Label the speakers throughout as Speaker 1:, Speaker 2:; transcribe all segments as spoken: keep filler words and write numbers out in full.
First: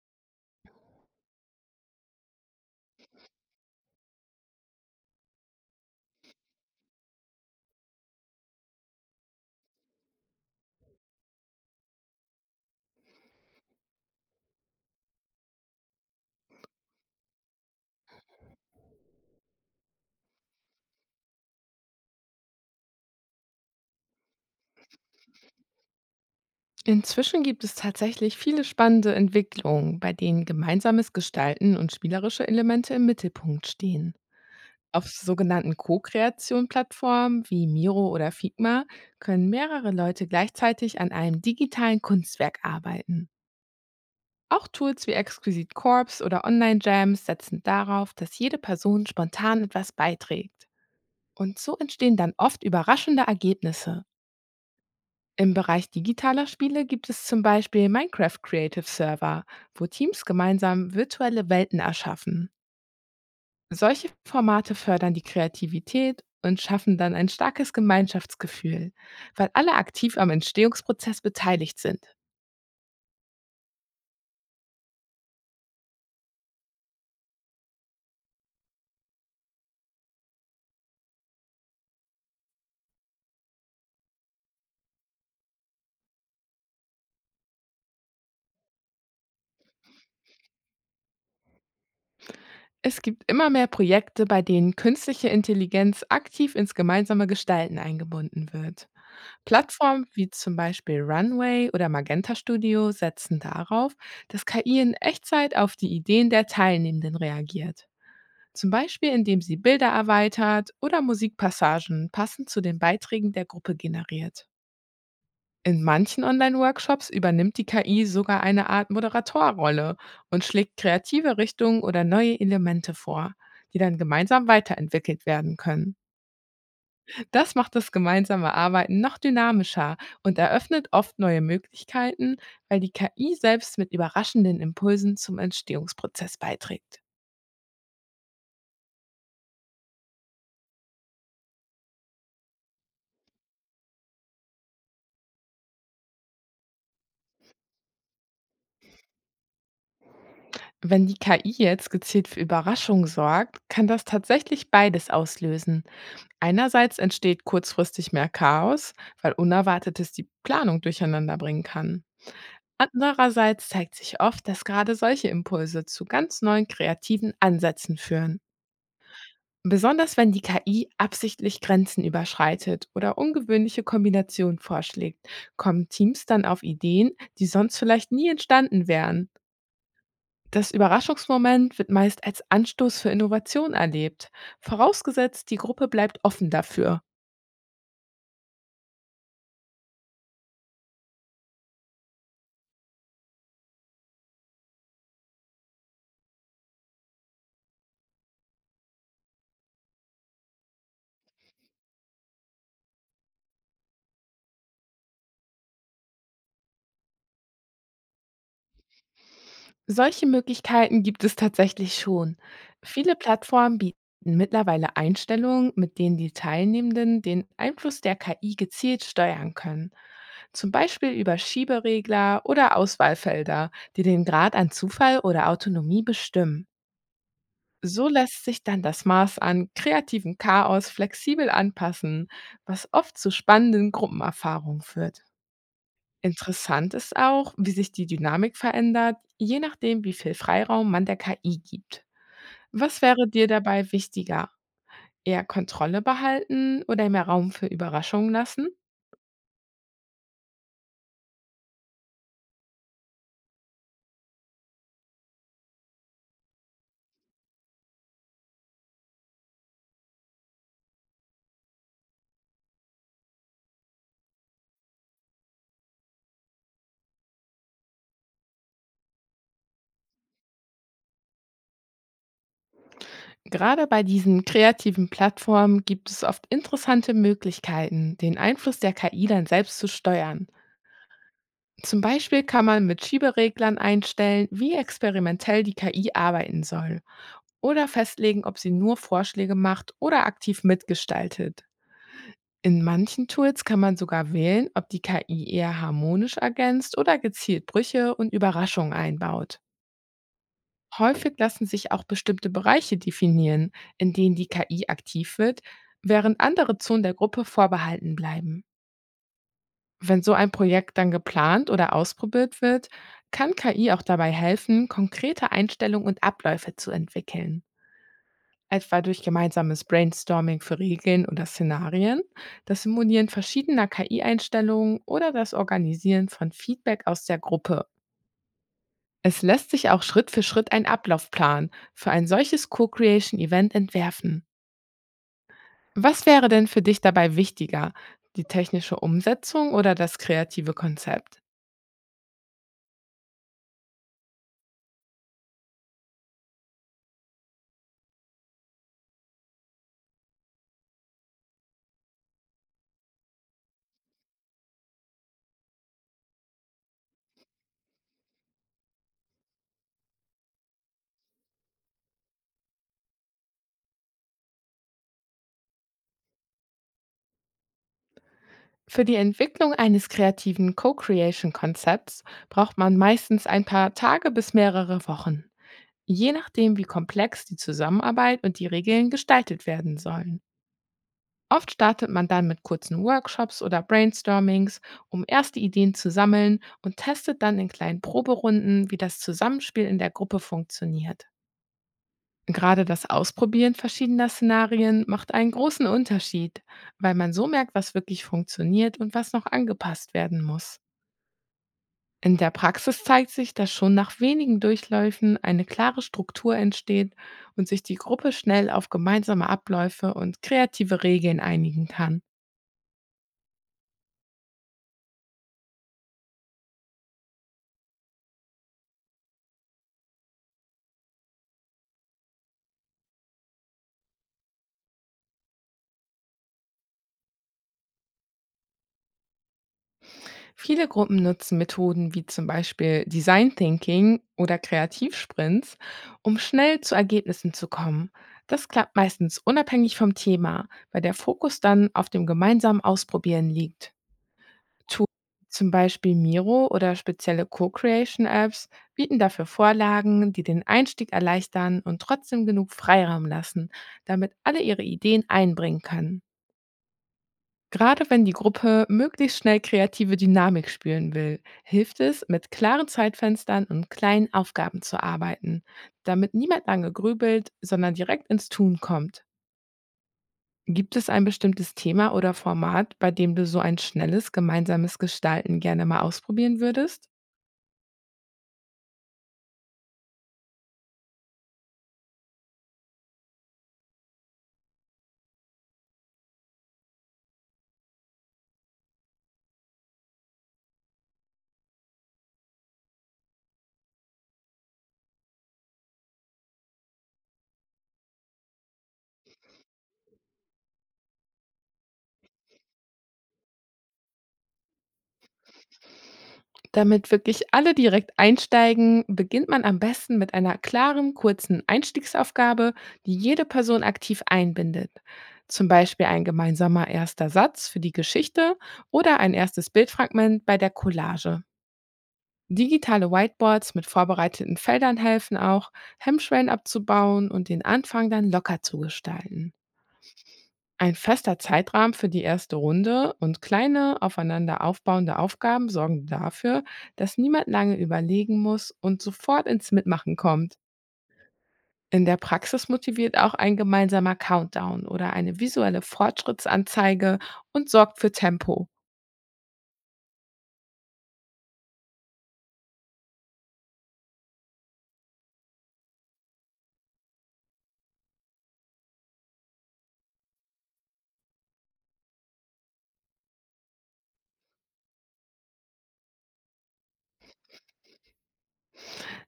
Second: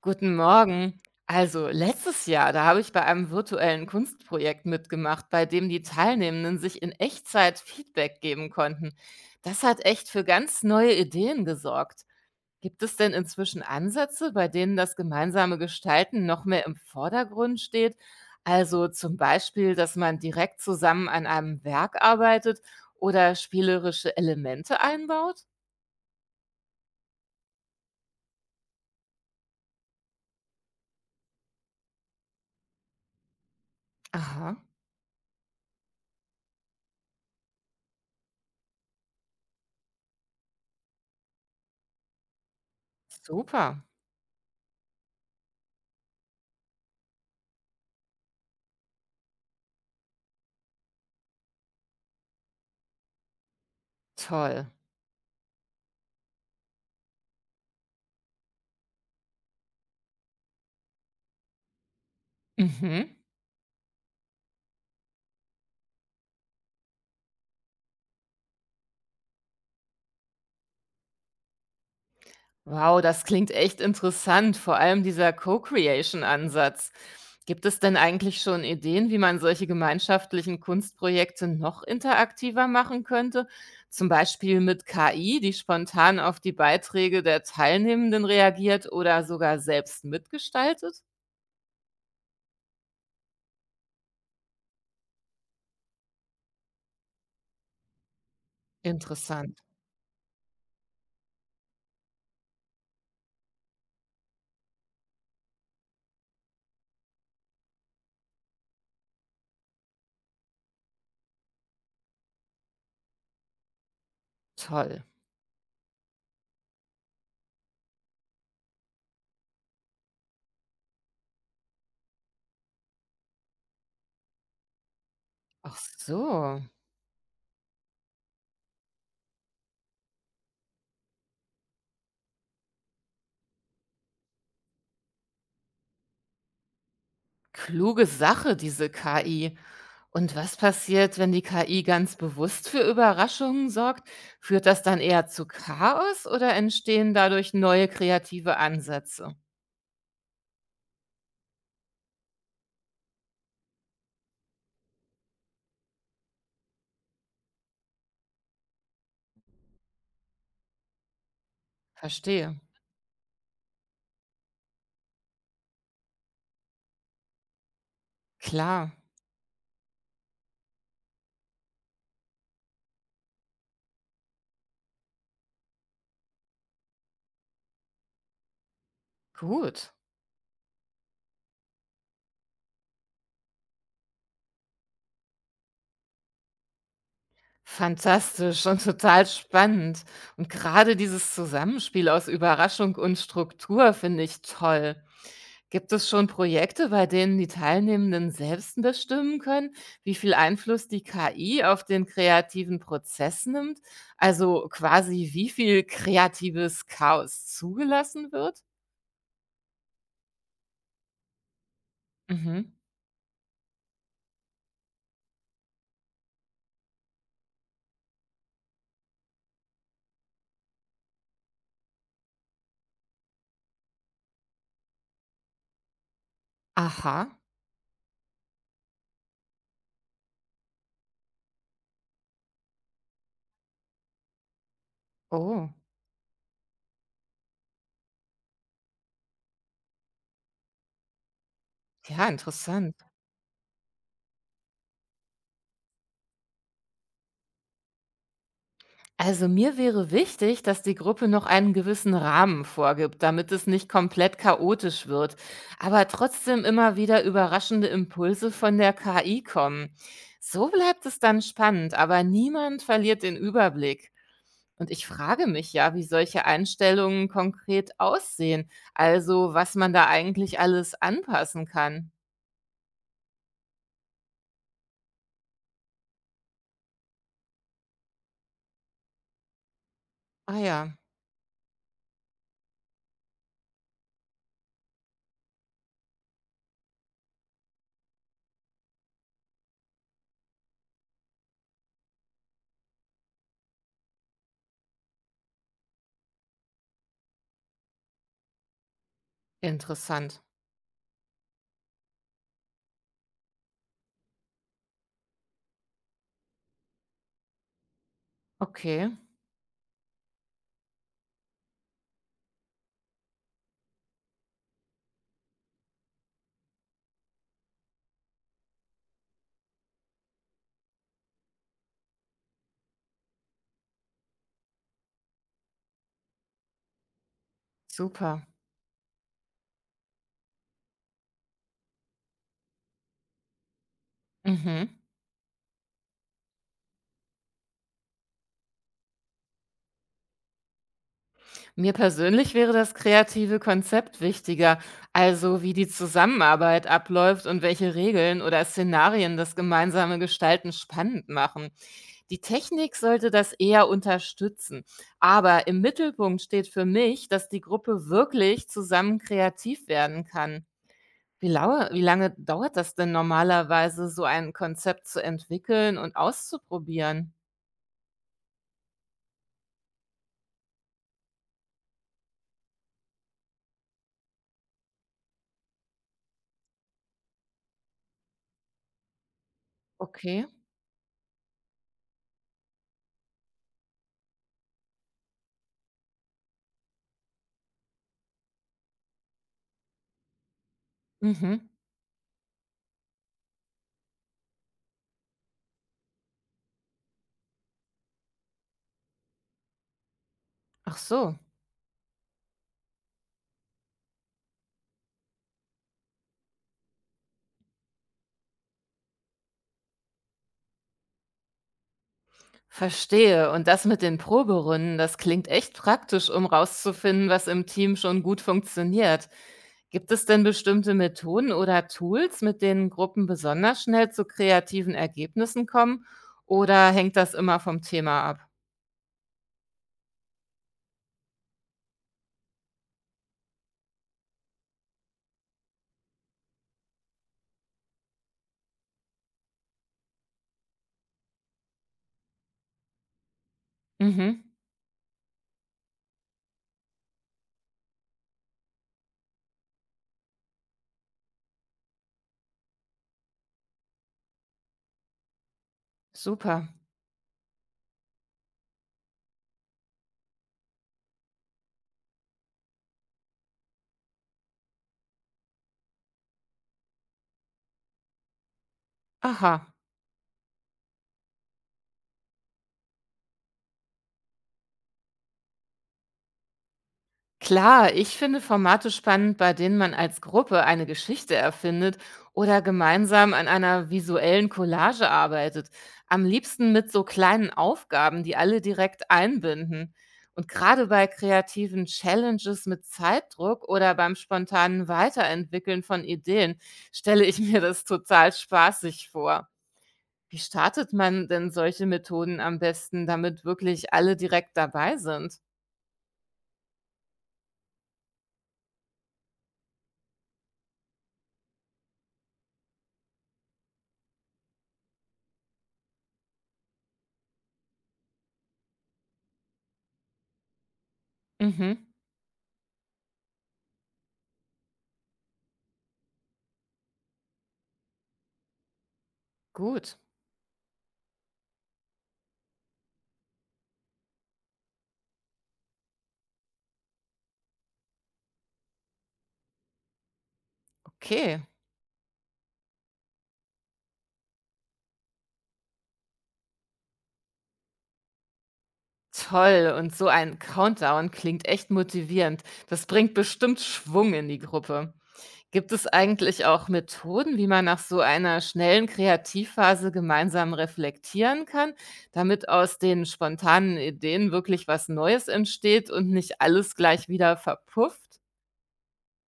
Speaker 1: Guten Morgen. Also letztes Jahr, da habe ich bei einem virtuellen Kunstprojekt mitgemacht, bei dem die Teilnehmenden sich in Echtzeit Feedback geben konnten. Das hat echt für ganz neue Ideen gesorgt. Gibt es denn inzwischen Ansätze, bei denen das gemeinsame Gestalten noch mehr im Vordergrund steht? Also zum Beispiel, dass man direkt zusammen an einem Werk arbeitet oder spielerische Elemente einbaut?
Speaker 2: Inzwischen gibt es tatsächlich viele spannende Entwicklungen, bei denen gemeinsames Gestalten und spielerische Elemente im Mittelpunkt stehen.
Speaker 1: Aha,
Speaker 2: Auf sogenannten Co-Kreation-Plattformen wie Miro oder Figma können mehrere Leute gleichzeitig an einem digitalen Kunstwerk arbeiten.
Speaker 1: super,
Speaker 2: Auch Tools wie Exquisite Corps oder Online-Jams setzen darauf, dass jede Person spontan etwas beiträgt. Und so entstehen dann oft überraschende Ergebnisse.
Speaker 1: toll.
Speaker 2: Im Bereich digitaler Spiele gibt es zum Beispiel Minecraft Creative Server, wo Teams gemeinsam virtuelle Welten erschaffen.
Speaker 1: Mhm.
Speaker 2: Solche Formate fördern die Kreativität und schaffen dann ein starkes Gemeinschaftsgefühl, weil alle aktiv am Entstehungsprozess beteiligt sind.
Speaker 1: Wow, das klingt echt interessant, vor allem dieser Co-Creation-Ansatz. Gibt es denn eigentlich schon Ideen, wie man solche gemeinschaftlichen Kunstprojekte noch interaktiver machen könnte? Zum Beispiel mit K I, die spontan auf die Beiträge der Teilnehmenden reagiert oder sogar selbst mitgestaltet?
Speaker 2: Es gibt immer mehr Projekte, bei denen künstliche Intelligenz aktiv ins gemeinsame Gestalten eingebunden wird.
Speaker 1: Interessant.
Speaker 2: Plattformen wie zum Beispiel Runway oder Magenta Studio setzen darauf, dass K I in Echtzeit auf die Ideen der Teilnehmenden reagiert. Zum Beispiel indem sie Bilder erweitert oder Musikpassagen passend zu den Beiträgen der Gruppe generiert.
Speaker 1: Toll.
Speaker 2: In manchen Online-Workshops übernimmt die K I sogar eine Art Moderatorrolle und schlägt kreative Richtungen oder neue Elemente vor, die dann gemeinsam weiterentwickelt werden
Speaker 1: Ach
Speaker 2: können.
Speaker 1: so.
Speaker 2: Das macht das gemeinsame Arbeiten noch dynamischer und eröffnet oft neue Möglichkeiten, weil die K I selbst mit überraschenden Impulsen zum Entstehungsprozess beiträgt.
Speaker 1: Kluge Sache, diese K I. Und was passiert, wenn die K I ganz bewusst für Überraschungen sorgt? Führt das dann eher zu Chaos oder entstehen dadurch neue kreative Ansätze?
Speaker 2: Wenn die K I jetzt gezielt für Überraschung sorgt, kann das tatsächlich beides auslösen. Einerseits entsteht kurzfristig mehr Chaos, weil Unerwartetes die Planung durcheinander bringen kann.
Speaker 1: Verstehe.
Speaker 2: Andererseits zeigt sich oft, dass gerade solche Impulse zu ganz neuen kreativen Ansätzen führen.
Speaker 1: Klar.
Speaker 2: Besonders wenn die K I absichtlich Grenzen überschreitet oder ungewöhnliche Kombinationen vorschlägt, kommen Teams dann auf Ideen, die sonst vielleicht nie entstanden wären.
Speaker 1: Gut.
Speaker 2: Das Überraschungsmoment wird meist als Anstoß für Innovation erlebt, vorausgesetzt die Gruppe bleibt offen dafür.
Speaker 1: Fantastisch und total spannend. Und gerade dieses Zusammenspiel aus Überraschung und Struktur finde ich toll. Gibt es schon Projekte, bei denen die Teilnehmenden selbst bestimmen können, wie viel Einfluss die K I auf den kreativen Prozess nimmt? Also quasi, wie viel kreatives Chaos zugelassen wird?
Speaker 2: Solche Möglichkeiten gibt es tatsächlich schon.
Speaker 1: Mhm.
Speaker 2: Viele Plattformen bieten mittlerweile Einstellungen, mit denen die Teilnehmenden den Einfluss der K I gezielt steuern können. Zum Beispiel über Schieberegler oder Auswahlfelder, die den Grad an Zufall oder Autonomie bestimmen.
Speaker 1: Aha.
Speaker 2: So lässt sich dann das Maß an kreativem Chaos flexibel anpassen, was oft zu spannenden Gruppenerfahrungen führt.
Speaker 1: Oh,
Speaker 2: Interessant ist auch, wie sich die Dynamik verändert, je nachdem, wie viel Freiraum man der K I gibt.
Speaker 1: ja, interessant.
Speaker 2: Was wäre dir dabei wichtiger? Eher Kontrolle behalten oder mehr Raum für Überraschungen lassen?
Speaker 1: Also mir wäre wichtig, dass die Gruppe noch einen gewissen Rahmen vorgibt, damit es nicht komplett chaotisch wird, aber trotzdem immer wieder überraschende Impulse von der K I kommen. So bleibt es dann spannend, aber niemand verliert den Überblick. Und ich frage mich ja, wie solche Einstellungen konkret aussehen, also was man da eigentlich alles anpassen kann.
Speaker 2: Gerade bei diesen kreativen Plattformen gibt es oft interessante Möglichkeiten, den Einfluss der K I dann selbst zu steuern.
Speaker 1: Ah ja,
Speaker 2: Zum Beispiel kann man mit Schiebereglern einstellen, wie experimentell die K I arbeiten soll oder festlegen, ob sie nur Vorschläge macht oder aktiv mitgestaltet. In manchen Tools kann man sogar wählen, ob die K I eher harmonisch ergänzt oder gezielt Brüche und Überraschungen einbaut.
Speaker 1: interessant.
Speaker 2: Häufig lassen sich auch bestimmte Bereiche definieren, in denen die K I aktiv wird, während andere Zonen der Gruppe vorbehalten bleiben.
Speaker 1: Okay,
Speaker 2: Wenn so ein Projekt dann geplant oder ausprobiert wird, kann K I auch dabei helfen, konkrete Einstellungen und Abläufe zu entwickeln. Etwa durch gemeinsames Brainstorming für Regeln oder Szenarien, das Simulieren verschiedener K I-Einstellungen oder das Organisieren von Feedback aus der Gruppe.
Speaker 1: super.
Speaker 2: Es lässt sich auch Schritt für Schritt ein Ablaufplan für ein solches Co-Creation-Event entwerfen.
Speaker 1: Mhm.
Speaker 2: Was wäre denn für dich dabei wichtiger, die technische Umsetzung oder das kreative Konzept?
Speaker 1: Mir persönlich wäre das kreative Konzept wichtiger, also wie die Zusammenarbeit abläuft und welche Regeln oder Szenarien das gemeinsame Gestalten spannend machen. Die Technik sollte das eher unterstützen, aber im Mittelpunkt steht für mich, dass die Gruppe wirklich zusammen kreativ werden kann. Wie, laue, wie lange dauert das denn normalerweise, so ein Konzept zu entwickeln und auszuprobieren?
Speaker 2: Für die Entwicklung eines kreativen Co-Creation-Konzepts braucht man meistens ein paar Tage bis mehrere Wochen, je nachdem, wie komplex die Zusammenarbeit und die Regeln gestaltet werden sollen.
Speaker 1: Okay.
Speaker 2: Oft startet man dann mit kurzen Workshops oder Brainstormings, um erste Ideen zu sammeln und testet dann in kleinen Proberunden, wie das Zusammenspiel in der Gruppe funktioniert.
Speaker 1: Mhm.
Speaker 2: Gerade das Ausprobieren verschiedener Szenarien macht einen großen Unterschied, weil man so merkt, was wirklich funktioniert und was noch angepasst werden muss.
Speaker 1: Ach so.
Speaker 2: In der Praxis zeigt sich, dass schon nach wenigen Durchläufen eine klare Struktur entsteht und sich die Gruppe schnell auf gemeinsame Abläufe und kreative Regeln einigen kann.
Speaker 1: Verstehe. Und das mit den Proberunden, das klingt echt praktisch, um rauszufinden, was im Team schon gut funktioniert. Gibt es denn bestimmte Methoden oder Tools, mit denen Gruppen besonders schnell zu kreativen Ergebnissen kommen? Oder hängt das immer vom Thema ab?
Speaker 2: Viele Gruppen nutzen Methoden wie zum Beispiel Design Thinking oder Kreativsprints, um schnell zu Ergebnissen zu kommen. Das klappt meistens unabhängig vom Thema, weil der Fokus dann auf dem gemeinsamen Ausprobieren liegt.
Speaker 1: Mhm.
Speaker 2: Tools wie zum Beispiel Miro oder spezielle Co-Creation-Apps bieten dafür Vorlagen, die den Einstieg erleichtern und trotzdem genug Freiraum lassen, damit alle ihre Ideen einbringen können.
Speaker 1: Super.
Speaker 2: Gerade wenn die Gruppe möglichst schnell kreative Dynamik spüren will, hilft es, mit klaren Zeitfenstern und kleinen Aufgaben zu arbeiten, damit niemand lange grübelt, sondern direkt ins Tun kommt.
Speaker 1: Aha.
Speaker 2: Gibt es ein bestimmtes Thema oder Format, bei dem du so ein schnelles gemeinsames Gestalten gerne mal ausprobieren würdest?
Speaker 1: Klar, ich finde Formate spannend, bei denen man als Gruppe eine Geschichte erfindet oder gemeinsam an einer visuellen Collage arbeitet. Am liebsten mit so kleinen Aufgaben, die alle direkt einbinden. Und gerade bei kreativen Challenges mit Zeitdruck oder beim spontanen Weiterentwickeln von Ideen stelle ich mir das total spaßig vor. Wie startet man denn solche Methoden am besten, damit wirklich alle direkt dabei sind?
Speaker 2: Damit wirklich alle direkt einsteigen, beginnt man am besten mit einer klaren, kurzen Einstiegsaufgabe, die jede Person aktiv einbindet. Zum Beispiel ein gemeinsamer erster Satz für die Geschichte oder ein erstes Bildfragment bei der Collage.
Speaker 1: Mhm,
Speaker 2: Digitale Whiteboards mit vorbereiteten Feldern helfen auch, Hemmschwellen abzubauen und den Anfang dann locker zu gestalten.
Speaker 1: gut,
Speaker 2: Ein fester Zeitrahmen für die erste Runde und kleine aufeinander aufbauende Aufgaben sorgen dafür, dass niemand lange überlegen muss und sofort ins Mitmachen kommt.
Speaker 1: okay.
Speaker 2: In der Praxis motiviert auch ein gemeinsamer Countdown oder eine visuelle Fortschrittsanzeige und sorgt für Tempo.
Speaker 1: Toll, und so ein Countdown klingt echt motivierend. Das bringt bestimmt Schwung in die Gruppe. Gibt es eigentlich auch Methoden, wie man nach so einer schnellen Kreativphase gemeinsam reflektieren kann, damit aus den spontanen Ideen wirklich was Neues entsteht und nicht alles gleich wieder verpufft?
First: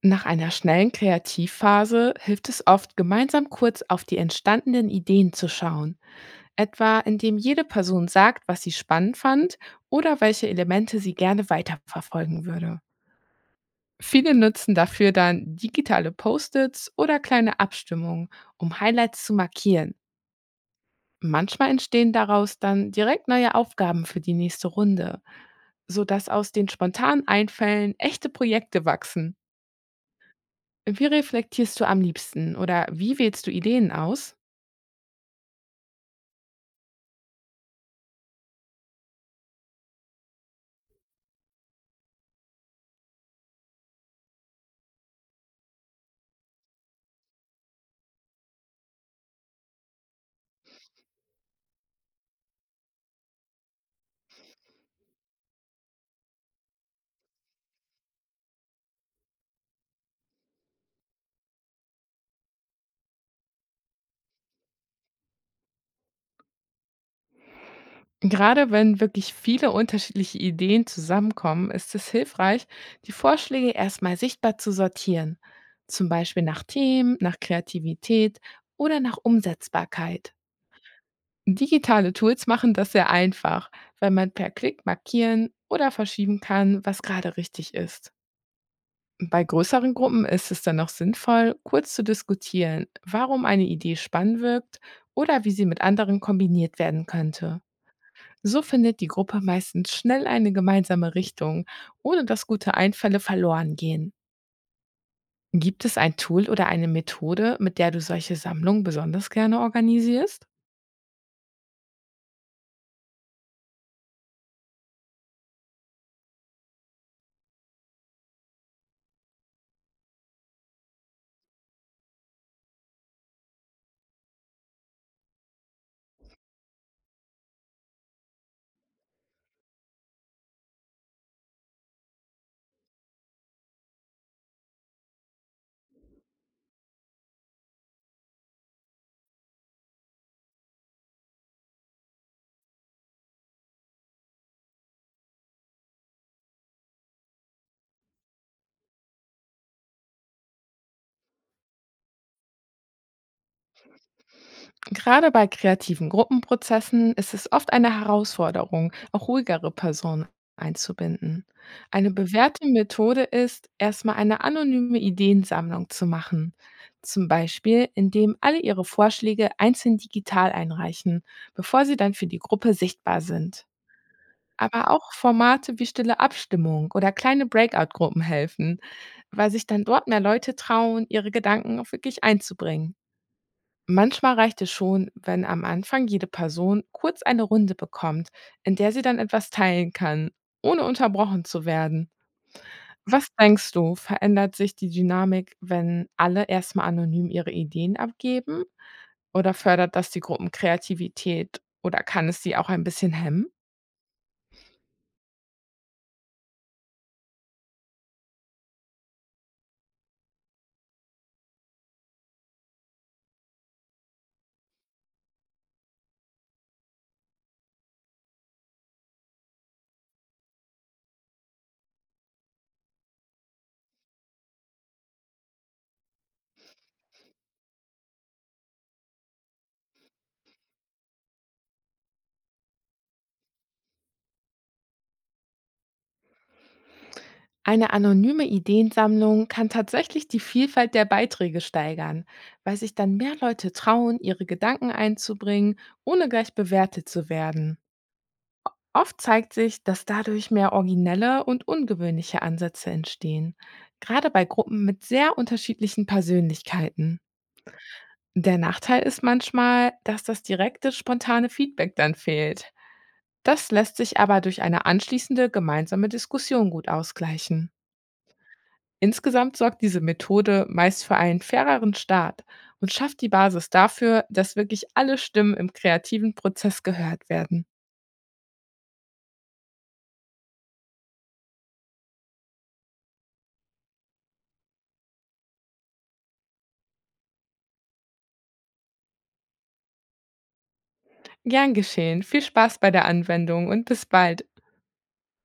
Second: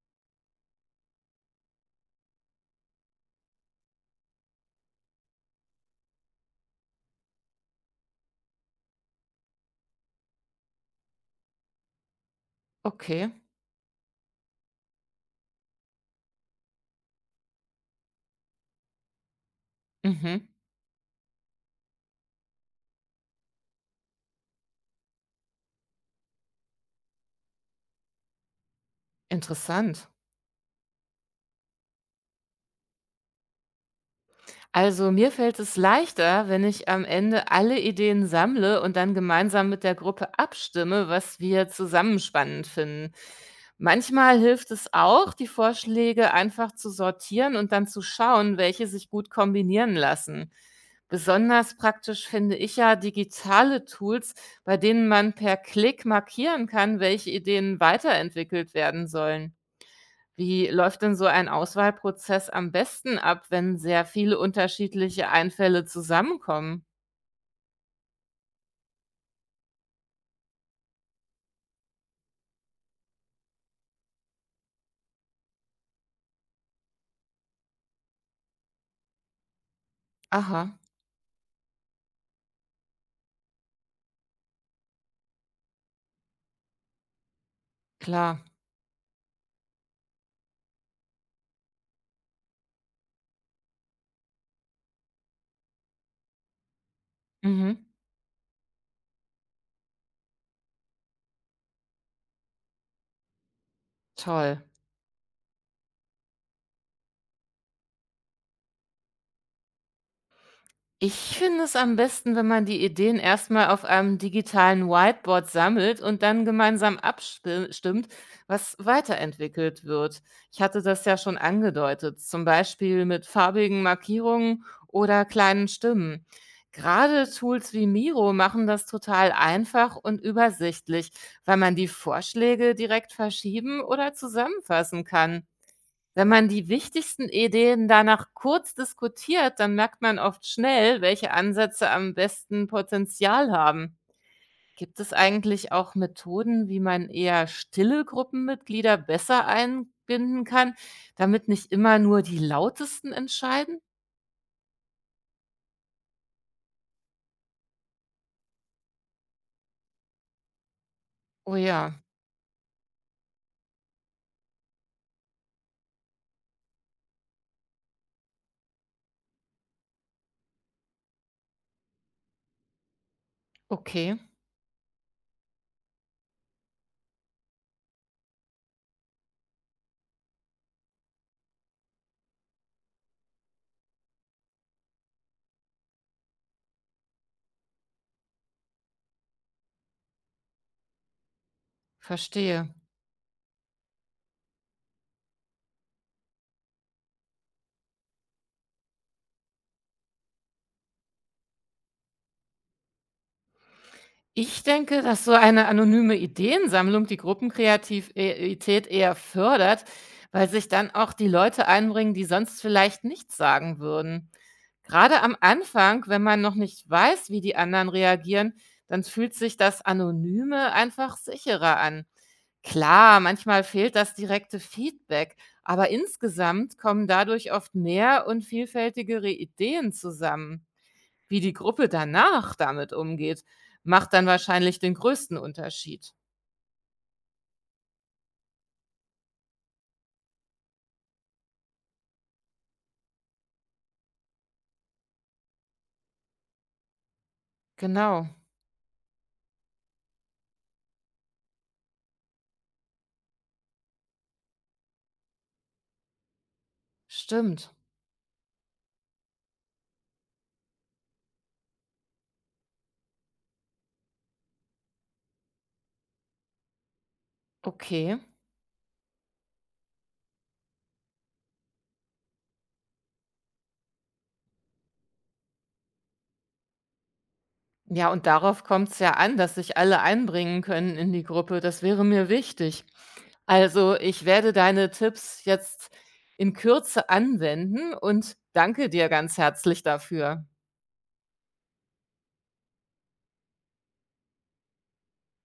Speaker 2: Nach einer schnellen Kreativphase hilft es oft, gemeinsam kurz auf die entstandenen Ideen zu schauen, etwa indem jede Person sagt, was sie spannend fand oder welche Elemente sie gerne weiterverfolgen würde.
Speaker 1: Okay,
Speaker 2: Viele nutzen dafür dann digitale Post-its oder kleine Abstimmungen, um Highlights zu markieren.
Speaker 1: mhm.
Speaker 2: Manchmal entstehen daraus dann direkt neue Aufgaben für die nächste Runde, sodass aus den spontanen Einfällen echte Projekte wachsen.
Speaker 1: Interessant.
Speaker 2: Wie reflektierst du am liebsten oder wie wählst du Ideen aus?
Speaker 1: Also mir fällt es leichter, wenn ich am Ende alle Ideen sammle und dann gemeinsam mit der Gruppe abstimme, was wir zusammen spannend finden. Manchmal hilft es auch, die Vorschläge einfach zu sortieren und dann zu schauen, welche sich gut kombinieren lassen. Besonders praktisch finde ich ja digitale Tools, bei denen man per Klick markieren kann, welche Ideen weiterentwickelt werden sollen. Wie läuft denn so ein Auswahlprozess am besten ab, wenn sehr viele unterschiedliche Einfälle zusammenkommen?
Speaker 2: Gerade wenn wirklich viele unterschiedliche Ideen zusammenkommen, ist es hilfreich, die Vorschläge erstmal sichtbar zu sortieren. Zum Beispiel nach Themen, nach Kreativität oder nach Umsetzbarkeit.
Speaker 1: Aha,
Speaker 2: Digitale Tools machen das sehr einfach, weil man per Klick markieren oder verschieben kann, was gerade richtig ist.
Speaker 1: klar.
Speaker 2: Bei größeren Gruppen ist es dann noch sinnvoll, kurz zu diskutieren, warum eine Idee spannend wirkt oder wie sie mit anderen kombiniert werden könnte.
Speaker 1: Mhm.
Speaker 2: So findet die Gruppe meistens schnell eine gemeinsame Richtung, ohne dass gute Einfälle verloren gehen.
Speaker 1: Toll.
Speaker 2: Gibt es ein Tool oder eine Methode, mit der du solche Sammlungen besonders gerne organisierst?
Speaker 1: Ich finde es am besten, wenn man die Ideen erst mal auf einem digitalen Whiteboard sammelt und dann gemeinsam abstimmt, was weiterentwickelt wird. Ich hatte das ja schon angedeutet, zum Beispiel mit farbigen Markierungen oder kleinen Stimmen. Gerade Tools wie Miro machen das total einfach und übersichtlich, weil man die Vorschläge direkt verschieben oder zusammenfassen kann. Wenn man die wichtigsten Ideen danach kurz diskutiert, dann merkt man oft schnell, welche Ansätze am besten Potenzial haben. Gibt es eigentlich auch Methoden, wie man eher stille Gruppenmitglieder besser einbinden kann, damit nicht immer nur die lautesten entscheiden?
Speaker 2: Gerade bei kreativen Gruppenprozessen ist es oft eine Herausforderung, auch ruhigere Personen einzubinden.
Speaker 1: Oh ja,
Speaker 2: Eine bewährte Methode ist, erstmal eine anonyme Ideensammlung zu machen. Zum Beispiel, indem alle ihre Vorschläge einzeln digital einreichen, bevor sie dann für die Gruppe sichtbar sind.
Speaker 1: okay,
Speaker 2: Aber auch Formate wie stille Abstimmung oder kleine Breakout-Gruppen helfen, weil sich dann dort mehr Leute trauen, ihre Gedanken auch wirklich einzubringen. Manchmal reicht es schon, wenn am Anfang jede Person kurz eine Runde bekommt, in der sie dann etwas teilen kann, ohne unterbrochen zu werden.
Speaker 1: verstehe.
Speaker 2: Was denkst du, verändert sich die Dynamik, wenn alle erstmal anonym ihre Ideen abgeben? Oder fördert das die Gruppenkreativität? Oder kann es sie auch ein bisschen hemmen?
Speaker 1: Ich denke, dass so eine anonyme Ideensammlung die Gruppenkreativität eher fördert, weil sich dann auch die Leute einbringen, die sonst vielleicht nichts sagen würden. Gerade am Anfang, wenn man noch nicht weiß, wie die anderen reagieren, dann fühlt sich das Anonyme einfach sicherer an. Klar, manchmal fehlt das direkte Feedback, aber insgesamt kommen dadurch oft mehr und vielfältigere Ideen zusammen. Wie die Gruppe danach damit umgeht, macht dann wahrscheinlich den größten Unterschied.
Speaker 2: Eine anonyme Ideensammlung kann tatsächlich die Vielfalt der Beiträge steigern, weil sich dann mehr Leute trauen, ihre Gedanken einzubringen, ohne gleich bewertet zu werden.
Speaker 1: Genau,
Speaker 2: Oft zeigt sich, dass dadurch mehr originelle und ungewöhnliche Ansätze entstehen, gerade bei Gruppen mit sehr unterschiedlichen Persönlichkeiten.
Speaker 1: stimmt.
Speaker 2: Der Nachteil ist manchmal, dass das direkte, spontane Feedback dann fehlt. Das lässt sich aber durch eine anschließende gemeinsame Diskussion gut ausgleichen.
Speaker 1: Okay.
Speaker 2: Insgesamt sorgt diese Methode meist für einen faireren Start und schafft die Basis dafür, dass wirklich alle Stimmen im kreativen Prozess gehört werden.
Speaker 1: Ja, und darauf kommt es ja an, dass sich alle einbringen können in die Gruppe. Das wäre mir wichtig. Also, ich werde deine Tipps jetzt in Kürze anwenden und danke dir ganz herzlich dafür.
Speaker 2: Gern geschehen, viel Spaß bei der Anwendung und bis bald.